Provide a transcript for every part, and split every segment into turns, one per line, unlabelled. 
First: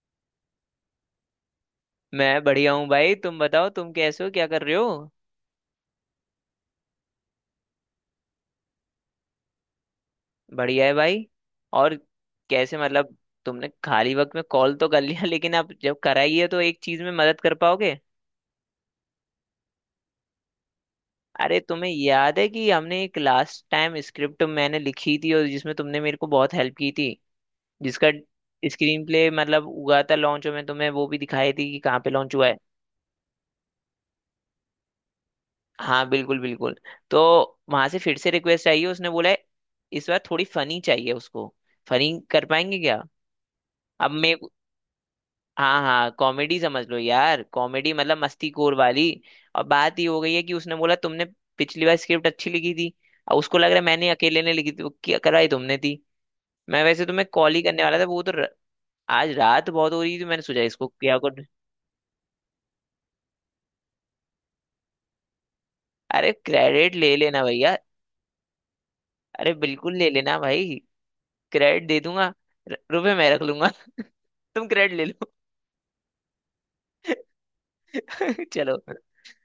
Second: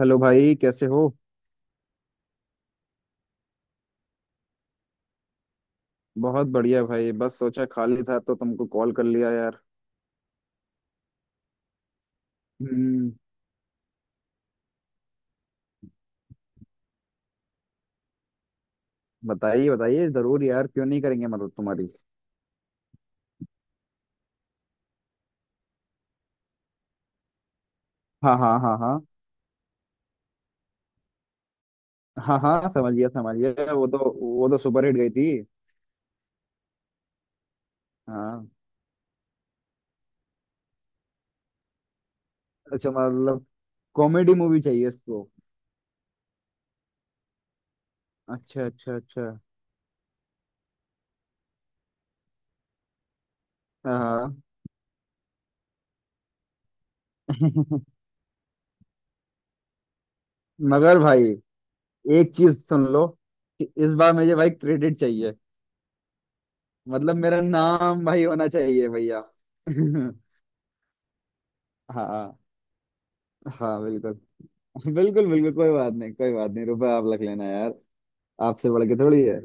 Hello भाई, कैसे हो।
मैं बढ़िया हूँ भाई। तुम बताओ, तुम कैसे हो, क्या कर रहे हो?
बहुत बढ़िया भाई, बस सोचा खाली था तो तुमको कॉल कर लिया यार।
बढ़िया है भाई। और कैसे
हम्म।
मतलब? तुमने खाली वक्त में कॉल तो कर लिया लेकिन अब जब कराई है तो एक चीज में मदद कर पाओगे?
बताइए बताइए, जरूर यार, क्यों नहीं करेंगे मदद
अरे
तुम्हारी।
तुम्हें याद है कि हमने एक लास्ट टाइम स्क्रिप्ट मैंने लिखी थी और जिसमें तुमने मेरे को बहुत हेल्प की थी, जिसका
हाँ हाँ हाँ हाँ।
स्क्रीन प्ले मतलब हुआ था? लॉन्च में तुम्हें वो भी दिखाई थी कि कहाँ पे लॉन्च
हाँ
हुआ है।
हाँ समझ गया समझ गया, वो तो सुपर हिट गई थी।
हाँ बिल्कुल बिल्कुल। तो वहां से फिर से
हाँ।
रिक्वेस्ट आई है, उसने बोला है इस बार थोड़ी फनी चाहिए उसको। फनी कर पाएंगे
अच्छा
क्या?
मतलब
अब मैं।
कॉमेडी मूवी चाहिए इसको।
हाँ हाँ कॉमेडी समझ लो यार, कॉमेडी मतलब मस्ती
अच्छा
कोर
अच्छा
वाली।
अच्छा।
और बात ये हो गई है कि उसने बोला तुमने पिछली बार स्क्रिप्ट अच्छी लिखी थी और उसको लग रहा है मैंने
हाँ।
अकेले ने लिखी थी। वो क्या कराई तुमने थी। मैं वैसे तुम्हें कॉल ही करने वाला था। आज रात बहुत हो रही थी, मैंने सोचा इसको
मगर
क्या
भाई,
कर।
एक चीज सुन लो कि इस बार मुझे भाई क्रेडिट चाहिए।
अरे क्रेडिट ले
मतलब मेरा
लेना भैया।
नाम भाई होना चाहिए भैया।
अरे बिल्कुल ले लेना भाई, क्रेडिट दे दूंगा।
हाँ।
रुपए मैं रख लूंगा।
हाँ बिल्कुल
तुम क्रेडिट ले
बिल्कुल।
लो।
बिल्कुल कोई बात नहीं, कोई बात नहीं, रुपए आप रख लेना यार। आपसे
चलो।
बढ़ के थोड़ी है।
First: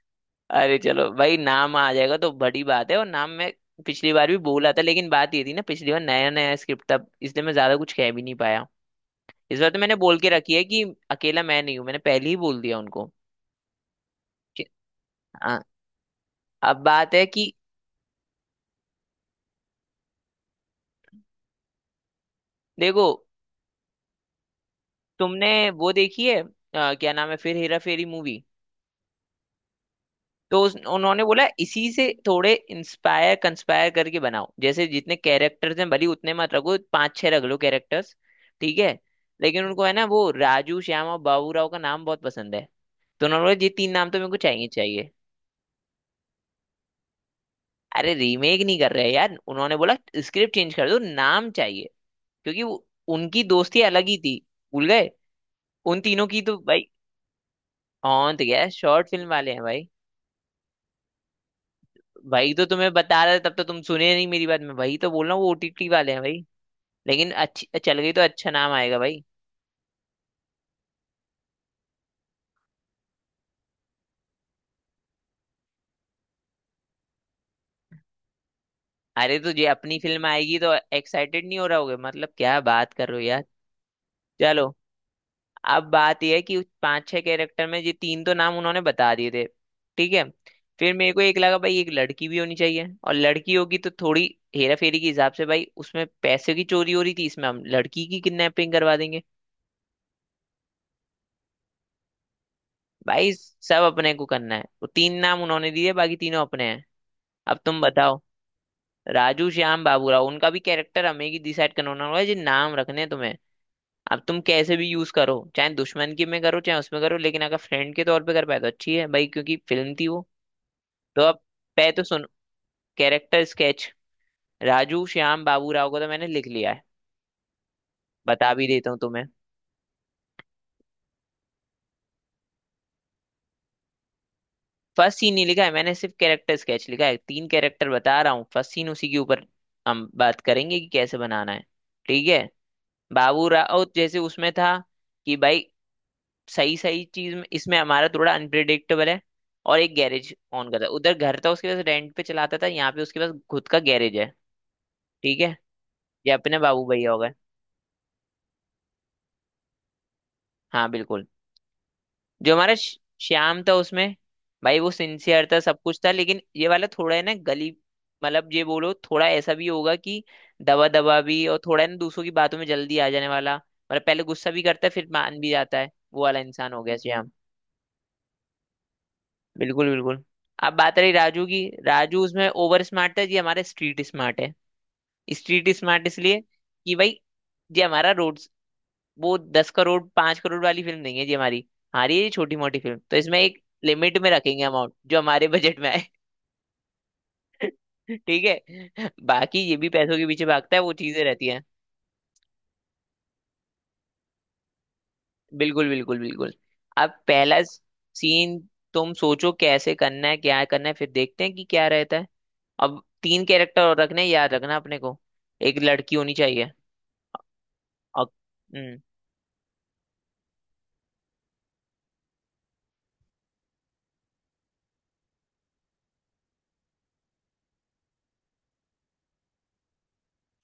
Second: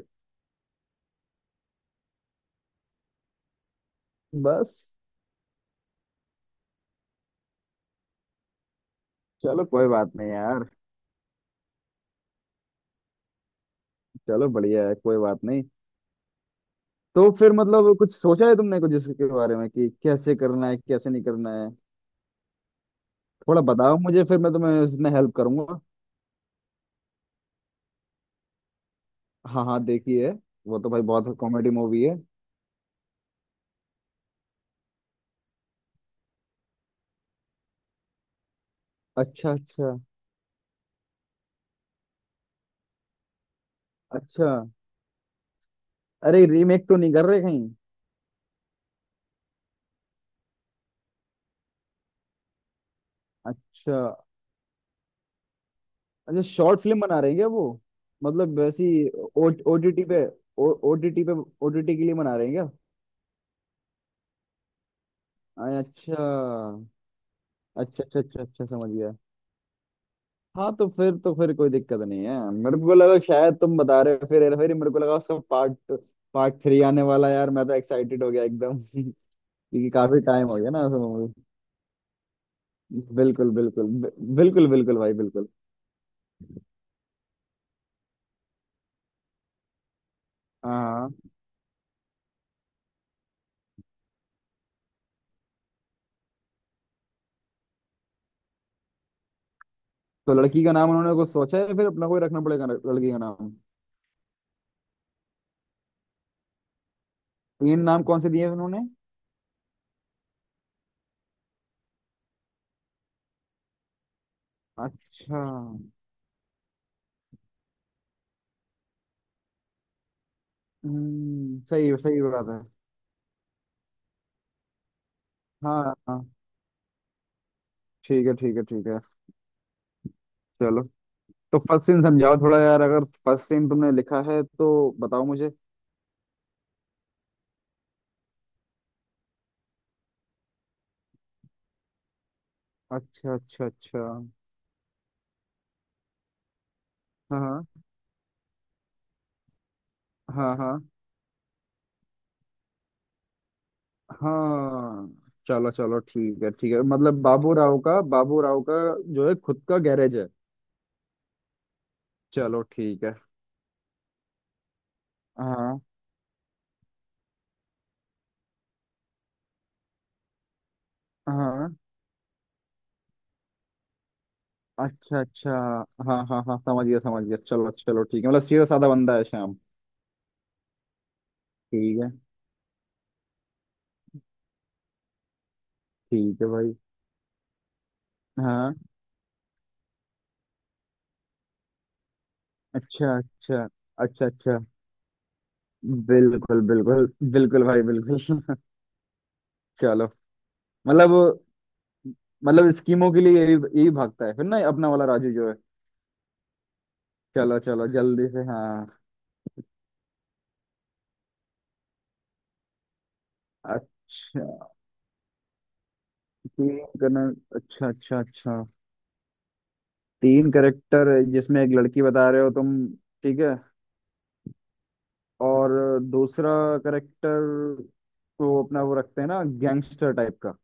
अरे चलो भाई नाम आ जाएगा तो बड़ी बात है। और नाम मैं पिछली बार भी बोला था,
बस
लेकिन बात ये थी ना पिछली बार नया नया स्क्रिप्ट था इसलिए मैं ज्यादा कुछ कह भी नहीं पाया। इस
चलो,
बार तो
कोई
मैंने
बात
बोल
नहीं
के रखी है
यार।
कि अकेला मैं नहीं हूँ, मैंने पहले ही बोल दिया उनको
चलो
कि-
बढ़िया है, कोई बात
हाँ।
नहीं।
अब बात है
तो
कि
फिर मतलब कुछ सोचा है तुमने कुछ इसके बारे में कि कैसे करना है कैसे नहीं करना है।
देखो,
थोड़ा बताओ मुझे, फिर मैं तुम्हें इसमें हेल्प
तुमने
करूंगा।
वो देखी है, क्या नाम है फिर हेरा फेरी मूवी?
हाँ हाँ देखिए।
तो
वो तो भाई
उन्होंने
बहुत
बोला
कॉमेडी
इसी
मूवी
से
है।
थोड़े इंस्पायर कंस्पायर करके बनाओ, जैसे जितने कैरेक्टर्स हैं भले ही उतने मत रखो, पांच छह रख लो कैरेक्टर्स। ठीक है।
अच्छा
लेकिन उनको है
अच्छा
ना वो राजू श्याम और बाबूराव का नाम बहुत पसंद है। तो उन्होंने बोला ये तीन नाम तो मेरे को
अच्छा।
चाहिए चाहिए।
अरे रीमेक तो नहीं कर रहे कहीं।
अरे रीमेक नहीं कर रहे हैं यार, उन्होंने बोला स्क्रिप्ट चेंज कर दो, नाम चाहिए। क्योंकि उनकी दोस्ती
अच्छा।
अलग ही थी, भूल गए उन तीनों की
अच्छा,
तो
शॉर्ट
भाई।
फिल्म बना रहे हैं क्या वो।
हाँ तो
मतलब
क्या
वैसी
शॉर्ट फिल्म वाले हैं भाई?
ओटीटी पे, ओटीटी पे, ओटीटी के लिए बना रहे हैं
भाई तो
क्या।
तुम्हें बता रहा था, तब तो तुम सुने नहीं मेरी बात, मैं वही तो बोल रहा हूँ वो ओटीटी वाले
अच्छा
हैं भाई। लेकिन अच्छी चल
अच्छा
गई
अच्छा
तो
अच्छा।
अच्छा
अच्छा
नाम
समझ
आएगा
गया।
भाई।
हाँ, तो फिर कोई दिक्कत नहीं है, मेरे को लगा शायद तुम बता रहे हो फिर हेरा फेरी, मेरे को लगा उसका पार्ट, पार्ट 3 आने वाला है यार, मैं तो एक्साइटेड हो गया एकदम। क्योंकि
अरे तो ये अपनी
काफी
फिल्म
टाइम हो
आएगी
गया
तो
ना उस
एक्साइटेड नहीं हो रहा होगे मतलब, क्या बात कर रहे हो यार?
बिल्कुल बिल्कुल
चलो।
बिल्कुल बिल्कुल भाई बिल्कुल।
अब बात यह है कि उस पांच छह कैरेक्टर में ये तीन तो नाम उन्होंने बता दिए थे। ठीक है। फिर
हाँ।
मेरे को एक लगा भाई एक लड़की भी होनी चाहिए, और लड़की होगी तो थोड़ी हेरा फेरी के हिसाब से भाई, उसमें पैसे की चोरी हो रही थी, इसमें हम लड़की की किडनैपिंग करवा देंगे।
तो लड़की का नाम उन्होंने कुछ सोचा है फिर, अपना कोई रखना पड़ेगा लड़की का
भाई
नाम।
सब अपने को करना है, वो तीन नाम उन्होंने दिए बाकी तीनों अपने हैं। अब तुम
तीन नाम
बताओ।
कौन से दिए हैं उन्होंने।
राजू श्याम बाबूराव, उनका भी कैरेक्टर हमें ही डिसाइड करना होना होगा जी, नाम रखने हैं तुम्हें। अब तुम कैसे भी यूज करो,
अच्छा।
चाहे दुश्मन की में करो चाहे उसमें करो, लेकिन अगर फ्रेंड के तौर पे कर पाए तो अच्छी है भाई क्योंकि फिल्म थी वो। तो अब
हम्म, सही
पै
है,
तो
सही
सुनो,
बात है।
कैरेक्टर स्केच राजू श्याम बाबूराव
हाँ
को तो
हाँ,
मैंने लिख लिया है,
ठीक है
बता
ठीक है
भी
ठीक
देता हूँ
है।
तुम्हें।
चलो। तो फर्स्ट सीन समझाओ थोड़ा यार, अगर फर्स्ट सीन तुमने लिखा है तो।
फर्स्ट
बताओ
सीन नहीं
मुझे।
लिखा है, मैंने सिर्फ कैरेक्टर स्केच लिखा है, तीन कैरेक्टर बता रहा हूँ। फर्स्ट सीन उसी के ऊपर हम बात करेंगे कि कैसे बनाना है। ठीक है।
अच्छा अच्छा
बाबूराव
अच्छा।
जैसे उसमें था कि भाई सही सही
हाँ
इसमें हमारा थोड़ा अनप्रिडिक्टेबल है और एक गैरेज
हाँ हाँ
ऑन
हाँ
करता है। उधर घर था उसके पास रेंट पे चलाता था, यहाँ पे उसके पास खुद का गैरेज है।
हाँ।
ठीक है,
चलो चलो
ये
ठीक है
अपने
ठीक है,
बाबू भैया हो
मतलब
गए।
बाबू राव का, बाबू राव का जो है खुद का गैरेज है।
हाँ बिल्कुल। जो
चलो
हमारा
ठीक है।
श्याम था उसमें भाई वो सिंसियर था सब
हाँ
कुछ था, लेकिन ये वाला थोड़ा है ना गली, मतलब ये बोलो थोड़ा ऐसा भी होगा कि दबा दबा भी, और
हाँ।
थोड़ा है ना दूसरों की बातों में जल्दी आ जाने वाला, मतलब पहले गुस्सा भी करता है फिर
अच्छा
मान भी
अच्छा।
जाता है, वो
हाँ
वाला
हाँ हाँ
इंसान हो
समझ
गया।
गया समझ गया, चलो चलो ठीक है, मतलब सीधा साधा बंदा है श्याम।
बिल्कुल बिल्कुल। अब बात रही राजू की।
ठीक है।
राजू उसमें ओवर स्मार्ट है, ये हमारे स्ट्रीट स्मार्ट है। स्ट्रीट स्मार्ट इसलिए
ठीक है भाई।
कि भाई ये हमारा रोड,
हाँ।
वो 10 करोड़ 5 करोड़ वाली फिल्म नहीं है जी हमारी। हमारी ये छोटी मोटी फिल्म
अच्छा
तो इसमें एक
अच्छा
लिमिट
अच्छा
में
अच्छा।
रखेंगे अमाउंट जो हमारे बजट में आए।
बिल्कुल बिल्कुल। बिल्कुल भाई बिल्कुल।
ठीक है, बाकी ये भी
चलो।
पैसों के पीछे भागता है वो चीजें
मतलब
रहती हैं।
मतलब स्कीमों के लिए यही यही भागता है फिर ना, अपना वाला राजू जो है।
बिल्कुल बिल्कुल बिल्कुल। अब
चलो
पहला
चलो जल्दी से,
सीन
हाँ।
तुम सोचो कैसे करना है क्या करना है फिर देखते हैं कि क्या रहता है। अब तीन कैरेक्टर और रखने हैं, याद
अच्छा।
रखना अपने को। एक लड़की होनी चाहिए।
तीन करना। अच्छा अच्छा
और
अच्छा।
हम्म।
तीन करेक्टर जिसमें एक लड़की बता रहे हो तुम। ठीक है। और दूसरा करेक्टर तो अपना वो रखते हैं ना गैंगस्टर टाइप का।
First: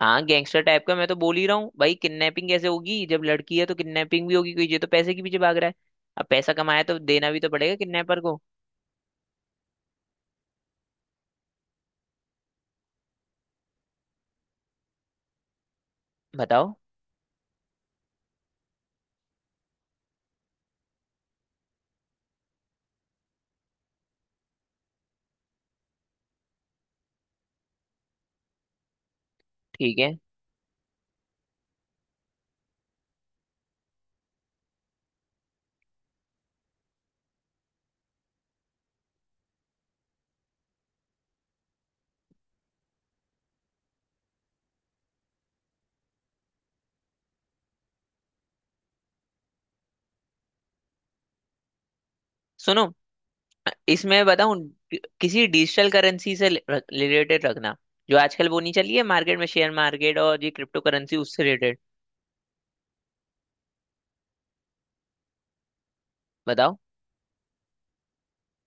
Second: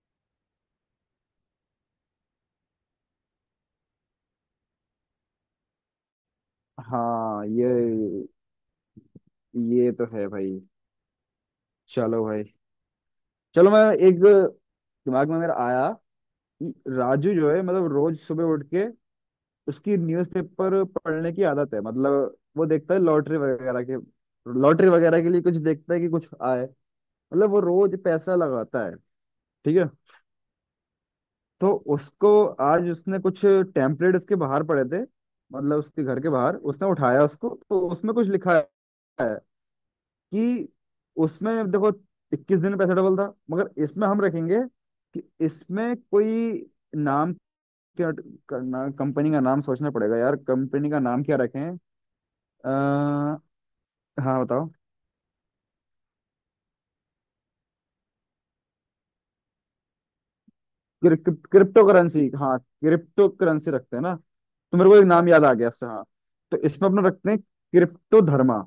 हाँ गैंगस्टर टाइप का मैं तो बोल ही रहा हूँ भाई, किडनैपिंग कैसे होगी? जब लड़की है तो किडनैपिंग भी होगी क्योंकि ये तो पैसे के पीछे भाग रहा है। अब पैसा कमाया तो देना भी
हाँ,
तो पड़ेगा किडनैपर को।
ये तो है भाई। चलो भाई। चलो, मैं एक, दिमाग में मेरा आया
बताओ।
कि राजू जो है मतलब रोज सुबह उठ के उसकी न्यूज़पेपर पढ़ने की आदत है, मतलब वो देखता है लॉटरी वगैरह के, लॉटरी वगैरह के लिए कुछ देखता है कि कुछ आए, मतलब वो रोज पैसा लगाता है। ठीक है।
ठीक है,
तो उसको आज उसने कुछ टेम्पलेट उसके बाहर पड़े थे, मतलब उसके घर के बाहर उसने उठाया उसको तो उसमें कुछ लिखा है कि उसमें देखो 21 दिन में पैसा डबल था, मगर इसमें हम रखेंगे कि इसमें कोई नाम, क्या करना, कंपनी का नाम सोचना पड़ेगा यार, कंपनी का नाम क्या रखें।
सुनो,
आ,
इसमें
हाँ
बताऊं
बताओ।
किसी डिजिटल करेंसी से रिलेटेड रखना, जो आजकल वो नहीं चली है मार्केट में, शेयर मार्केट और ये क्रिप्टो करेंसी, उससे रिलेटेड।
क्रिप्टो करेंसी, हाँ क्रिप्टो करेंसी रखते हैं ना। तो मेरे को एक नाम याद आ गया इससे। हाँ। तो
बताओ।
इसमें अपना रखते हैं क्रिप्टो धर्मा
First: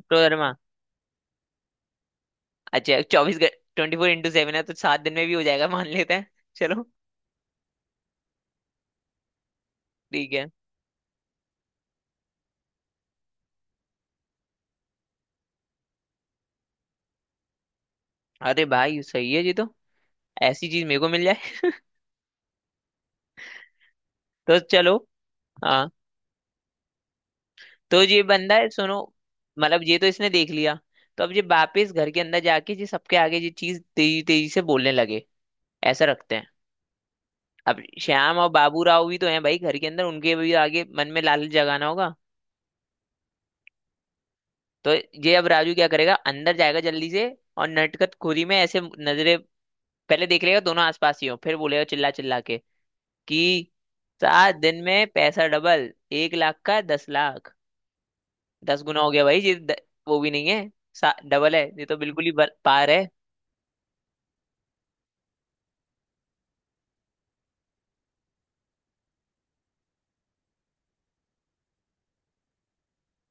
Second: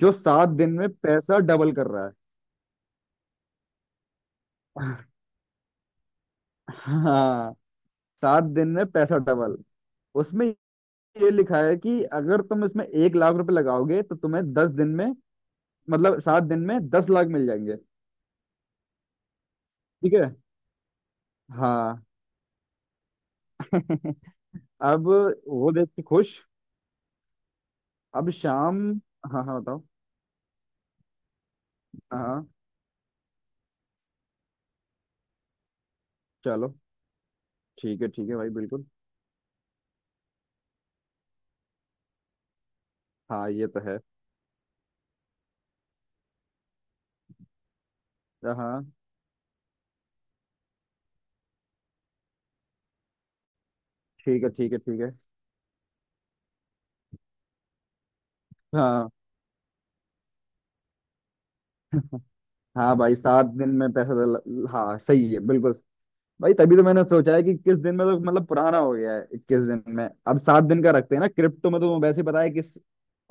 जो सात
धर्मा।
दिन में पैसा डबल कर रहा
अच्छा 24, 24/7 है तो
है।
सात दिन में भी हो जाएगा, मान लेते हैं। चलो।
हाँ। 7 दिन में पैसा डबल,
ठीक
उसमें
है।
ये लिखा है कि अगर तुम इसमें 1 लाख रुपए लगाओगे तो तुम्हें 10 दिन में, मतलब 7 दिन में 10 लाख मिल जाएंगे।
अरे भाई सही है जी, तो
ठीक है।
ऐसी चीज मेरे को मिल जाए।
हाँ।
तो चलो।
अब वो
हाँ,
देख के खुश।
तो ये
अब
बंदा है,
शाम।
सुनो।
हाँ हाँ
मतलब
बताओ।
ये तो इसने देख लिया, तो अब ये वापस घर के
हाँ
अंदर
हाँ।
जाके ये सबके आगे ये चीज तेजी तेजी से बोलने लगे, ऐसा रखते हैं।
चलो।
अब
ठीक है
श्याम और
भाई
बाबू
बिल्कुल।
राव भी तो हैं भाई घर के अंदर, उनके भी आगे मन में लालच जगाना होगा।
हाँ ये तो है।
तो ये अब राजू क्या करेगा, अंदर जाएगा जल्दी से और नटखट खोरी
हाँ
में ऐसे
हाँ,
नजरे। पहले देख लेगा दोनों आसपास ही हो, फिर बोलेगा चिल्ला चिल्ला के कि
ठीक है
सात
ठीक है
दिन
ठीक
में
है।
पैसा डबल, 1 लाख का 10 लाख। 10 गुना
हाँ।
हो गया भाई ये वो भी नहीं है, डबल है, ये तो बिल्कुल ही पार
हाँ
है।
भाई 7 दिन में पैसा डल-, हाँ सही है बिल्कुल। भाई तभी तो मैंने सोचा है कि किस दिन में, तो मतलब पुराना हो गया है 21 दिन में, अब 7 दिन का रखते हैं ना, क्रिप्टो में तो तुम्हें वैसे ही पता है किस।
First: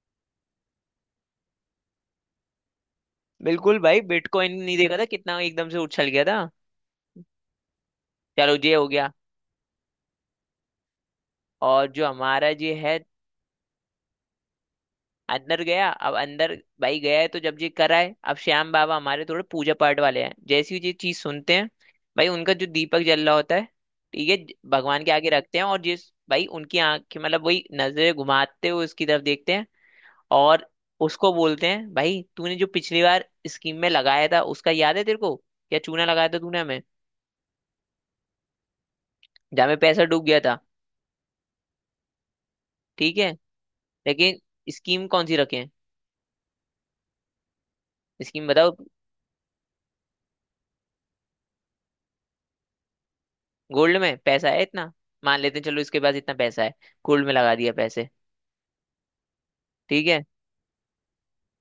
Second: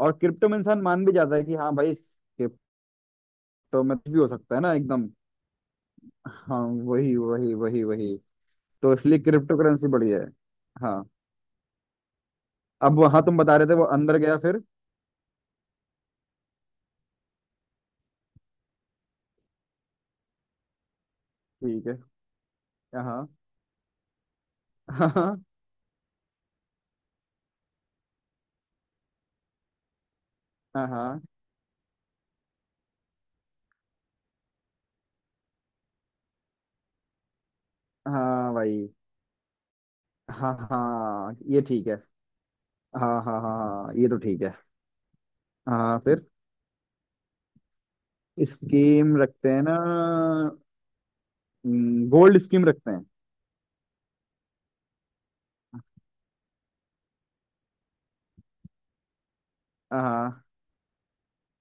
और क्रिप्टो में इंसान मान भी जाता है कि हाँ भाई क्रिप्टो
बिल्कुल
में
भाई,
कुछ भी हो
बिटकॉइन
सकता है ना
नहीं देखा था
एकदम।
कितना एकदम से उछल गया था।
हाँ। वही वही वही वही।
चलो ये हो
तो
गया।
इसलिए क्रिप्टो करेंसी बढ़िया है। हाँ।
और जो हमारा ये है,
अब हाँ तुम बता रहे थे वो अंदर गया फिर।
अंदर गया, अब अंदर भाई गया है तो जब ये कराए अब श्याम बाबा हमारे थोड़े पूजा पाठ वाले हैं, जैसी ये चीज सुनते हैं
ठीक है।
भाई उनका जो दीपक जल
हाँ
रहा होता है, ठीक है, भगवान के आगे
हाँ
रखते हैं, और जिस भाई उनकी आंखें मतलब वही नजरें घुमाते हुए उसकी तरफ देखते हैं। और
हाँ हाँ।
उसको बोलते हैं भाई तूने जो पिछली बार स्कीम में लगाया था उसका याद है तेरे को, क्या चूना लगाया था तूने हमें,
हाँ भाई।
जहाँ में पैसा डूब गया
हाँ
था।
हाँ ये ठीक है। हाँ
ठीक है,
हाँ हाँ हाँ, ये तो
लेकिन
ठीक है।
स्कीम कौन सी रखें?
हाँ फिर,
स्कीम बताओ।
स्कीम रखते हैं ना, गोल्ड स्कीम रखते हैं।
गोल्ड में पैसा है इतना, मान लेते हैं चलो इसके पास इतना पैसा है, गोल्ड में लगा दिया पैसे। ठीक है।
हाँ।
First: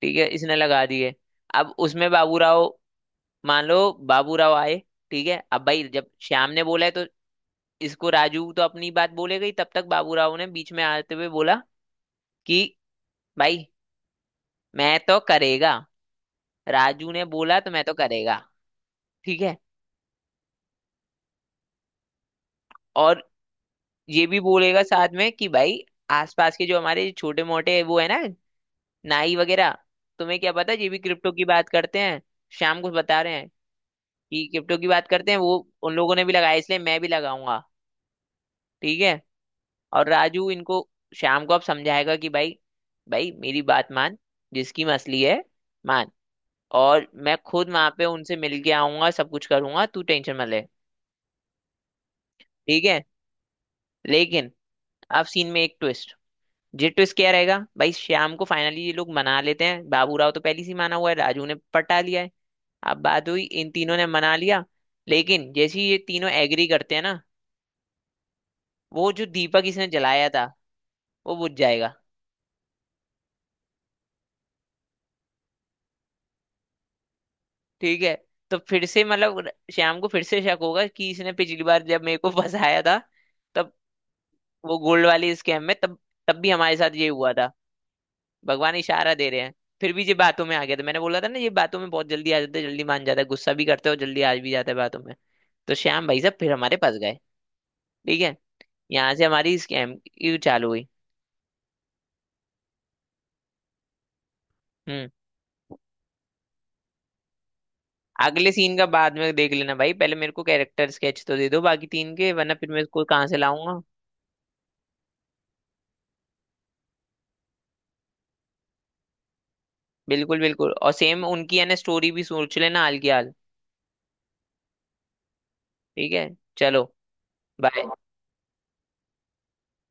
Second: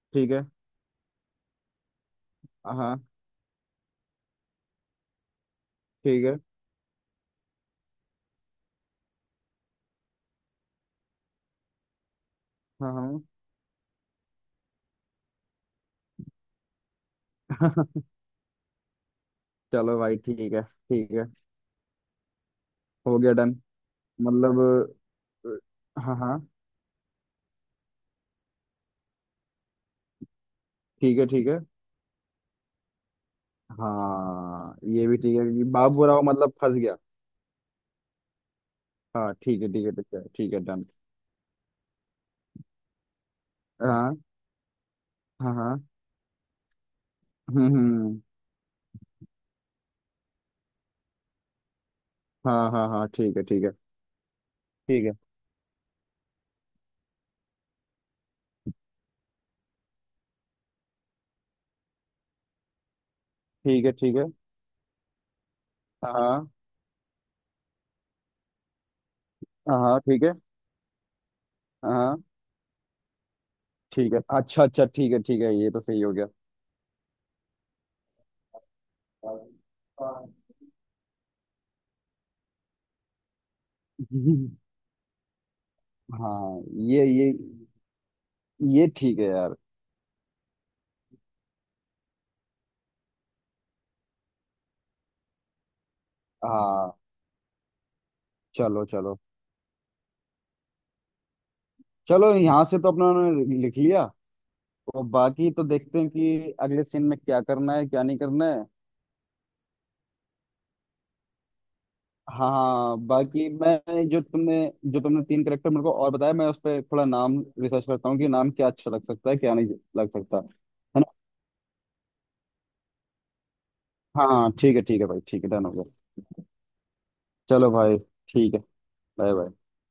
ठीक है,
ठीक है।
इसने लगा दिए। अब उसमें बाबू राव,
हाँ।
मान लो बाबू राव आए। ठीक है, अब भाई जब
ठीक है।
श्याम ने बोला है तो इसको, राजू तो अपनी बात बोलेगा ही, तब तक बाबू राव ने बीच में आते हुए बोला कि
हाँ हाँ।
भाई मैं तो करेगा, राजू ने बोला तो मैं तो करेगा। ठीक है।
चलो भाई ठीक है ठीक है, हो
और
गया डन।
ये भी
मतलब,
बोलेगा साथ में कि भाई
हाँ हाँ।
आसपास के जो हमारे छोटे मोटे वो है ना, नाई वगैरह, तुम्हें क्या पता ये भी
ठीक है
क्रिप्टो की
ठीक है।
बात करते हैं, शाम को बता रहे हैं कि
हाँ
क्रिप्टो की
ये
बात
भी
करते
ठीक
हैं
है
वो,
कि
उन
बाबू
लोगों
राव
ने भी
मतलब
लगाया
फंस
इसलिए
गया।
मैं भी लगाऊंगा। ठीक है।
हाँ ठीक है ठीक है ठीक
और
है
राजू
ठीक है डन।
इनको शाम को अब समझाएगा कि भाई, भाई मेरी बात
हाँ
मान, जिसकी मसली है,
हाँ हाँ।
मान। और मैं खुद वहां पे
हम्म।
उनसे मिल के आऊंगा सब कुछ करूंगा, तू टेंशन मत ले।
हाँ
ठीक
हाँ
है,
हाँ ठीक है ठीक है।
लेकिन
ठीक है।
अब सीन में एक ट्विस्ट। ये ट्विस्ट क्या रहेगा भाई, श्याम को फाइनली ये लोग मना लेते हैं, बाबू राव तो पहले से ही माना हुआ है, राजू ने पटा लिया है। अब बात हुई इन
ठीक है
तीनों ने
ठीक है।
मना लिया। लेकिन जैसे ही ये तीनों
हाँ
एग्री करते हैं ना, वो जो दीपक इसने
हाँ ठीक
जलाया
है।
था वो बुझ जाएगा।
हाँ ठीक है। अच्छा अच्छा, ठीक है ठीक है, ये तो सही हो गया।
ठीक है। तो फिर से मतलब श्याम को फिर से शक होगा कि इसने पिछली बार जब मेरे को फंसाया था तब, वो गोल्ड वाले स्कैम में तब, तब भी
हाँ।
हमारे साथ
ये
ये
ये
हुआ था, भगवान
ये
इशारा
ठीक है
दे रहे हैं।
यार।
फिर भी ये बातों में आ गया था, मैंने बोला था ना ये बातों में बहुत जल्दी आ जाते हैं, जल्दी मान जाता है, गुस्सा भी करते हो जल्दी आ भी जाता है बातों में। तो श्याम भाई साहब फिर हमारे
हाँ।
पास गए। ठीक है,
चलो
यहाँ
चलो।
से हमारी स्कैम की चालू हुई।
चलो, यहाँ से तो अपना उन्होंने लिख लिया, और
हम्म।
बाकी तो देखते हैं कि अगले सीन में क्या करना है क्या नहीं करना
अगले
है।
सीन का बाद में देख लेना भाई, पहले मेरे को कैरेक्टर स्केच तो दे दो बाकी तीन के वरना फिर मैं
हाँ,
इसको कहाँ से
बाकी
लाऊंगा।
मैं, जो तुमने जो तुमने तीन करेक्टर मेरे को और बताया, मैं उस पर थोड़ा नाम रिसर्च करता हूँ कि नाम क्या अच्छा लग सकता है क्या नहीं लग सकता।
बिल्कुल बिल्कुल और
है ना।
सेम उनकी है ना स्टोरी भी सोच लेना हाल की हाल।
हाँ ठीक है भाई, ठीक है डन हो गया।
ठीक है। चलो।
चलो
बाय।
भाई। ठीक है। Bye bye.